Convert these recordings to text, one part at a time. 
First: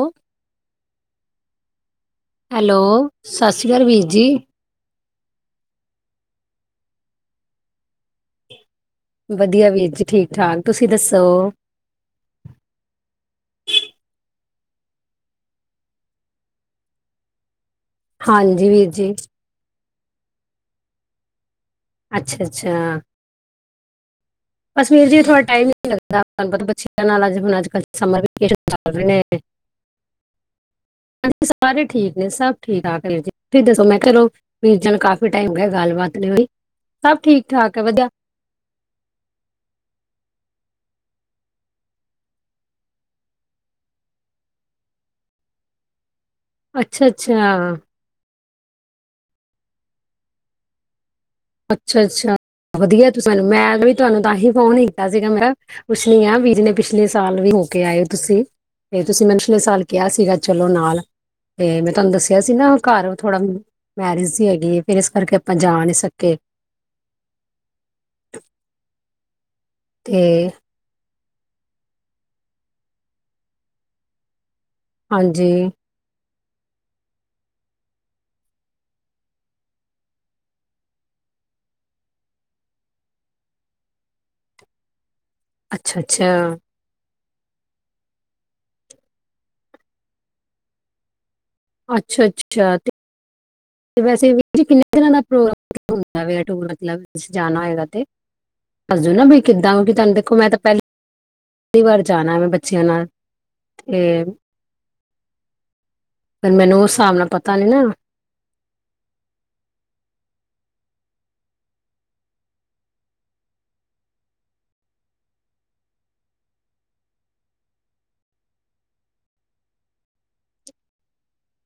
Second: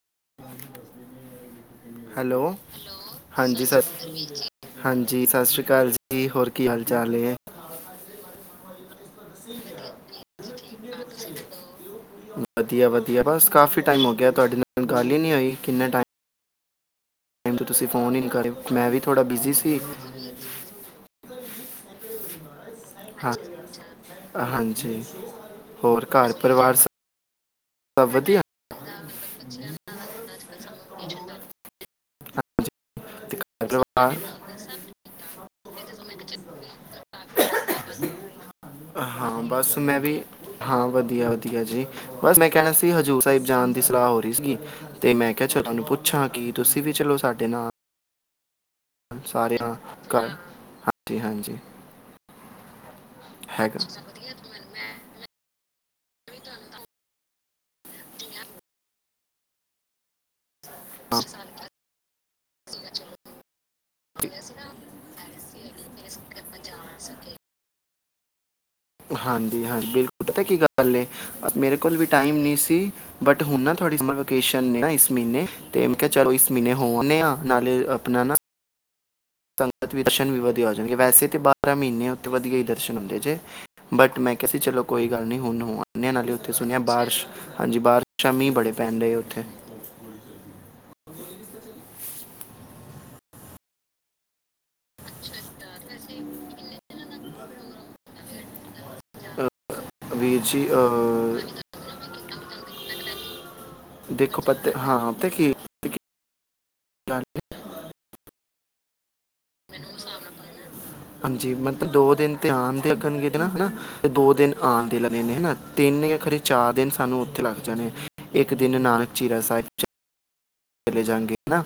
ਉਹ। ਹੈਲੋ ਸਤਿ ਹਾਂਜੀ ਸ੍ਰੀ ਸਰ ਅਕਾਲ ਵੀਰ ਜੀ। ਹਾਂਜੀ ਸਤਿ ਸ਼੍ਰੀ ਅਕਾਲ ਜੀ। ਹੋਰ ਕੀ ਹਾਲ ਚਾਲ ਐ? ਵਧੀਆ ਵੀਰ ਜੀ ਠੀਕ ਠਾਕ। ਤੁਸੀਂ ਦੱਸੋ? ਵਧੀਆ ਵਧੀਆ ਬਸ ਕਾਫੀ ਟਾਈਮ ਹੋ ਗਿਆ ਤੁਹਾਡੇ ਨਾਲ ਗੱਲ ਹੀ ਨਹੀਂ ਹੋਈ ਕਿੰਨੇ ਟਾਈਮ [unintelligible] ਤੁਸੀਂ ਫ਼ੋਨ ਹੀ ਨਹੀਂ ਕਰਓ ਹਾਂਜੀ ਮੈਂ ਵੀਰ ਵੀ ਜੀ, ਥੋੜ੍ਹਾ ਬਿਜ਼ੀ ਸੀ। [inaudible] ਅੱਛਾ। ਅੱਛਾ। ਹਾਂ ਬਸ ਹਾਂਜੀ ਵੀਰ ਜੀ ਥੋੜਾ ਟਾਈਮ ਈ ਨੀ ਹੋਰ ਲੱਗਦਾ ਘਰ ਤੁਹਾਨੂੰ ਪਤਾ ਪਰਿਵਾਰ ਸਭ ਬੱਚਿਆ ਨਾਲ ਆਂਜ ਹੁਣ ਅੱਜ ਕੱਲ ਸਮਰ ਵਧੀਆ ਵੈਕੇਸ਼ਨ ਚਲ ਰਹੇ ਨੇ ਹਜੀ ਸਾਰੇ ਠੀਕ। ਨੇ ਸਭ। ਜੀ ਠੀਕ ਠਾਕ ਵੀਰ ਜੀ ਤੇ ਤੁਸੀਂ ਘਰ ਦੱਸੋ ਮੈਂ ਪਰਿਵਾਰ ਚਲੋ ਵੀਰਜੀ ਨੂੰ ਕਾਫੀ ਟਾਈਮ ਹੋਗਿਆ ਗੱਲਬਾਤ ਨਹੀਂ ਹੋਈ ਸਭ ਠੀਕ। ਠਾਕ ਹੈ ਵਧੀਆ। ਹਾਂ ਬਸ ਮੈਂ ਵੀ ਹਾਂ ਵਧੀਆ ਵਧੀਆ ਜੀ ਬਸ ਮੈਂ ਕਹਿਣਾ ਸੀ ਹਜ਼ੂਰ ਸਾਹਿਬ ਜਾਣ ਦੀ ਸਲਾਹ ਹੋ ਰਹੀ ਸੀਗੀ ਤੇ ਮੈਂ ਕਿਹਾ ਉਹਨੂੰ ਪੁੱਛ ਪੁੱਛਾਂ ਕੀ ਤੁਸੀਂ ਵੀ ਅੱਛਾ ਚਲੋ ਸਾਡੇ ਨਾਲ। ਅੱਛਾ, ਸਾਰਿਆਂ ਘਰ। ਅੱਛਾ ਅੱਛਾ ਵਧੀਆ ਤੁਸੀ ਮੈਂ ਵੀ ਹੈਗਾ ਤੁਹਾਨੂੰ ਤਾਂ ਹੀ ਫੋਨ ਕੀਤਾ ਸੀਗਾ ਮੈਂ ਪੁੱਛਣੀ ਆ ਵੀਰ ਜੀ ਨੇ ਪਿਛਲੇ ਸਾਲ ਵੀ ਹੋਕੇ ਆਏ ਹੋ ਤੁਸੀਂ ਤੇ ਤੁਸੀਂ ਮੈਨੂੰ ਪਿਛਲੇ ਸਾਲ ਕਿਹਾ ਸੀ। ਸੀਗਾ ਚਲੋ ਨਾਲ ਤੇ ਮੈਂ ਤੁਹਾਨੂੰ ਦੱਸਿਆ ਸੀ ਨਾ ਘਰ ਥੋੜਾ ਮੈਰਿਜ ਸੀ ਹੈਗੀ, ਫੇਰ ਇਸ ਕਰਕੇ ਆਪਾਂ ਜਾ ਨੀ ਸਕ [inaudible] [inaudible] ਤੁਹਾਨੂੰ ਜੀ ਹਾਂਜੀ, ਬਿਲਕੁਲ ਪਤਾ ਕੀ ਗੱਲ ਏ। ਮੇਰੇ ਕੋਲ ਵੀ ਟਾਈਮ ਨਹੀਂ ਸੀ, ਬਟ ਹੁਣ ਨਾ ਤੁਹਾਡੀ ਸਮਰ ਵਕੇਸ਼ਨ ਏ ਨ ਇਸ ਮਹੀਨੇ ਹਾਂਜੀ ਤੇ ਮੈਂ ਕਿਹਾ ਚਲੋ ਇਸ ਮਹੀਨੇ ਹੋ ਆਨੇ ਆ ਨਾਲੇ ਆਪਣਾ ਨਾ ਸੰਗਤ ਦੇ ਦਰਸ਼ਨ ਵੀ ਵਧੀਆ ਹੋ ਜਾਣਗੇ, ਵੈਸੇ ਤੇ ਬਾਰਾਂ ਮਹੀਨੇ ਉੱਥੇ ਵਧੀਆ ਹੀ ਦਰਸ਼ਨ ਹੁੰਦੇ, ਜੇ ਬਟ ਮੈਂ ਕਿਹਾ ਸੀ ਚਲੋ ਕੋਈ ਗਲ ਨੀ, ਹੁਣ ਹੋ ਅੱਛਾ ਆਣੇ ਆ ਨਾਲੇ ਅੱਛਾ ਉੱਥੇ ਸੁਣਿਆ ਬਾਰਿਸ਼ ਹਾਂਜੀ ਬਾਰਸ਼ਾ ਮੀਂਹ ਬੜੇ ਪੈਂਣ ਡਏ ਉੱਥੇ ਅੱਛਾ- ਅੱਛਾ, ਤੇ ਵੈਸੇ ਵੀ ਕਿੰਨੇ ਦਿਨਾਂ ਦਾ ਪ੍ਰੋਗਰਾਮ ਜਾਨਾ ਦੇ ਟੂਰ ਮਤਲਬ ਤੁਸੀ ਜਾਣਾ ਹੋਏਗਾ ਤੇ ਦੱਸਦੋ ਨ ਭੀ ਅਹ ਕਿੱਦਾਂ ਕਿ ਤੁਹਾਨੂੰ ਦੇਖੋ ਵੀਰ ਮੈਂ ਤਾਂ ਜੀ ਅਹ ਪਹਿਲੀ-ਪਹਿਲੀ ਵਾਰ ਜਾਣਾ ਵੇ ਬੱਚਿਆਂ ਨਾਲ ਤੇ ਦੇਖੋ ਪਤਾ ਹਾਂ ਪਤਾ ਕੀ ਕੀ ਫਿਰ ਮੈਨੂੰ ਉਸ ਹਿਸਾਬ ਗੱਲ ਨਾਲ ਪਤਾ ਨੀ ਨਾ ਹਾਂਜੀ ਮਤਲਬ ਦੋ ਦਿਨ ਤੇ ਆਣ ਦੇ ਲੱਗਣਗੇ ਤੇ ਨ ਹੈਨਾ ਦੋ ਦਿਨ ਆਣ ਦੇ ਲੱਗਣੇ ਨੇ ਹੈਨਾ ਤਿੰਨ ਖਰੇ ਚਾਰ ਦਿਨ ਸਾਨੂੰ ਉੱਥੇ ਲੱਗ ਜਾਣੇ, ਇੱਕ ਦਿਨ ਨਾਨਕ ਚੀਰਾ ਸਾਹਿਬ। ਚਲੇ ਜਾਣਗੇ ਨ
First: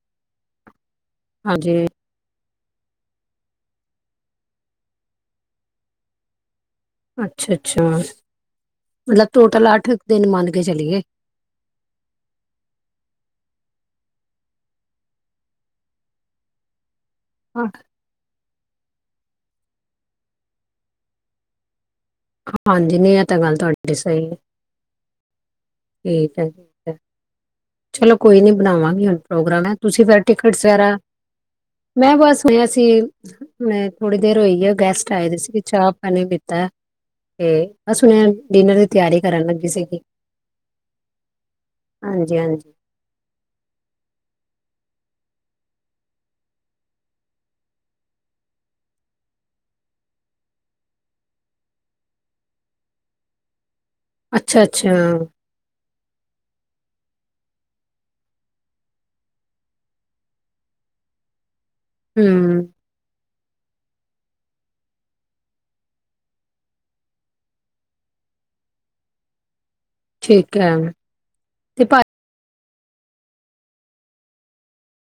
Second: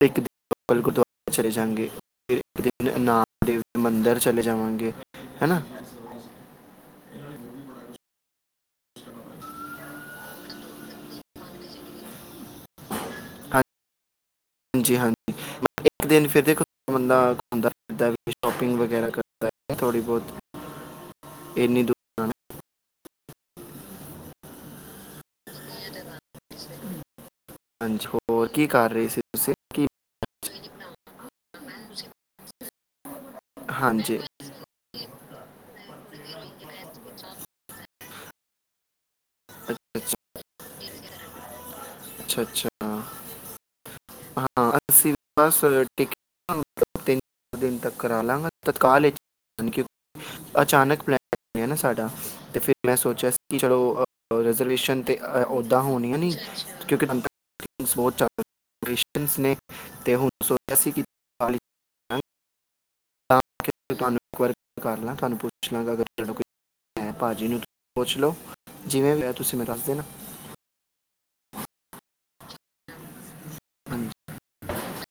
ਤੇ ਇਕ ਦਿਨ ਬਿਲਕੁਲ ਜੋ ਚਲੇ ਹਾਂਜੀ ਜਾਣਗੇ ਫੇਰ ਇਕ ਦਿਨ ਨਾਲ ਦੇ ਮੰਦਿਰ ਚਲੇ ਜਾਵਾਂਗੇ ਹੈਨਾ। ਅੱਛਾ-ਅੱਛਾ ਮਤਲਬ ਟੋਟਲ ਅੱਠ ਦਿਨ ਮੰਨ ਕੇ ਚਲੀਏ। ਹਾਂਜੀ-ਹਾਂਜੀ, ਇੱਕ ਦਿਨ ਫਿਰ ਦੇਖੋ ਬੰਦਾ ਹਾਂ- ਘੁੰਮਦਾ ਫਿਰਦਾ, ਸ਼ੌਪਿੰਗ ਵਗੈਰਾ ਕਰਦਾ ਥੋੜ੍ਹੀ ਬਹੁਤ, ਇੰਨੀ ਦੂਰ ਹਾਂਜੀ ਨਹੀਂ ਇਹ ਤਾਂ ਗੱਲ ਤੁਹਾਡੀੇ ਸਹੀ ਜਾਣਾ। ਐ ਠੀਕ ਹੈ, ਠੀਕ ਹੈ। ਹਾਂਜੀ ਚਲੋ ਕੋਈ ਹੋਰ ਨੀ ਕੀ ਕਰ ਬਣਾਵਾਂਗੇ ਰਹੇ ਹੁਣ ਸੀ ਤੁਸੀਂ ਪ੍ਰੋਗਰਾਮ ਨ ਕੀ ਤੁਸੀਂ ਫਿਰ ਟਿ ਇਸ ਐਰਾ [inaudible] ਮੈਂ ਬਸ ਹੋਇਆ ਸੀ ਫੇਰ ਤੇ ਮੈਂ ਹਾਂਜੀ ਥੋੜ੍ਹੀ ਦੇਰ ਹੋਈ ਆ ਗੈਸਟ ਆਏ ਦੇ ਸੀ ਚਾਹ ਨੀ ਦਿਤਾ ਤੇ ਬਸ ਹੁਣ ਡਿਨਰ ਦੀ ਤਿਆਰੀ ਕਰਨ ਲੱਗੀ ਸੀ ਅੱਛਾ ਗੀ, ਅੱਛਾ ਅੱਛਾ ਅੱਛਾ ਹਾਂਜੀ-ਹਾਂਜੀ। [unintelligible] ਹਾਂ ਅਸੀਂ ਬਸ ਟਿਕਟ ਤਿੰਨ ਦਿਨ ਤੱਕ ਕਰਾ ਲਾਗਾਂ ਤਤਕਾਲ ਚ ਕਿਉਂਕਿ ਅਚਾਨਕ ਪਲੈਨ ਬਣਿਆ ਨਾ ਸਾਡਾ ਤੇ ਫਿਰ ਮੈਂ ਸੋਚਿਆ ਸੀ ਕਿ ਚਲੋ ਅੱਛਾ ਅੱਛਾ ਰਿਜ਼ਰਵੇਸ਼ਨ ਤਾਂ ਓਦਾਂ ਹੋਣੀਆ ਨੀ ਕਿਉਂਕਿ [unintelligible] ਕ੍ਰਸ਼ਸ਼ਨਸ [unintelligible] ਨੇ ਤੇਹ ਉੱਨੀ ਸੌ ਬਰਾਸੀ ਦੀਾਲ [unintelligible] ਹਮ ਤੁਹਾਨੂੰ ਵਾਰ ਕਰ ਲਾਂ ਤੁਹਾਨੂੰ ਪੁੱਛ ਲਾਂ ਅਗ ਤੁ ਭਾਜੀ ਨੂੰ ਪੁੱਛ ਲੋ ਜਿਵੇਂ ਤੁਸੀਂ ਮ ਠੀਕ ਹੈ ਤੇ ਭ ਹਾਂਜੀ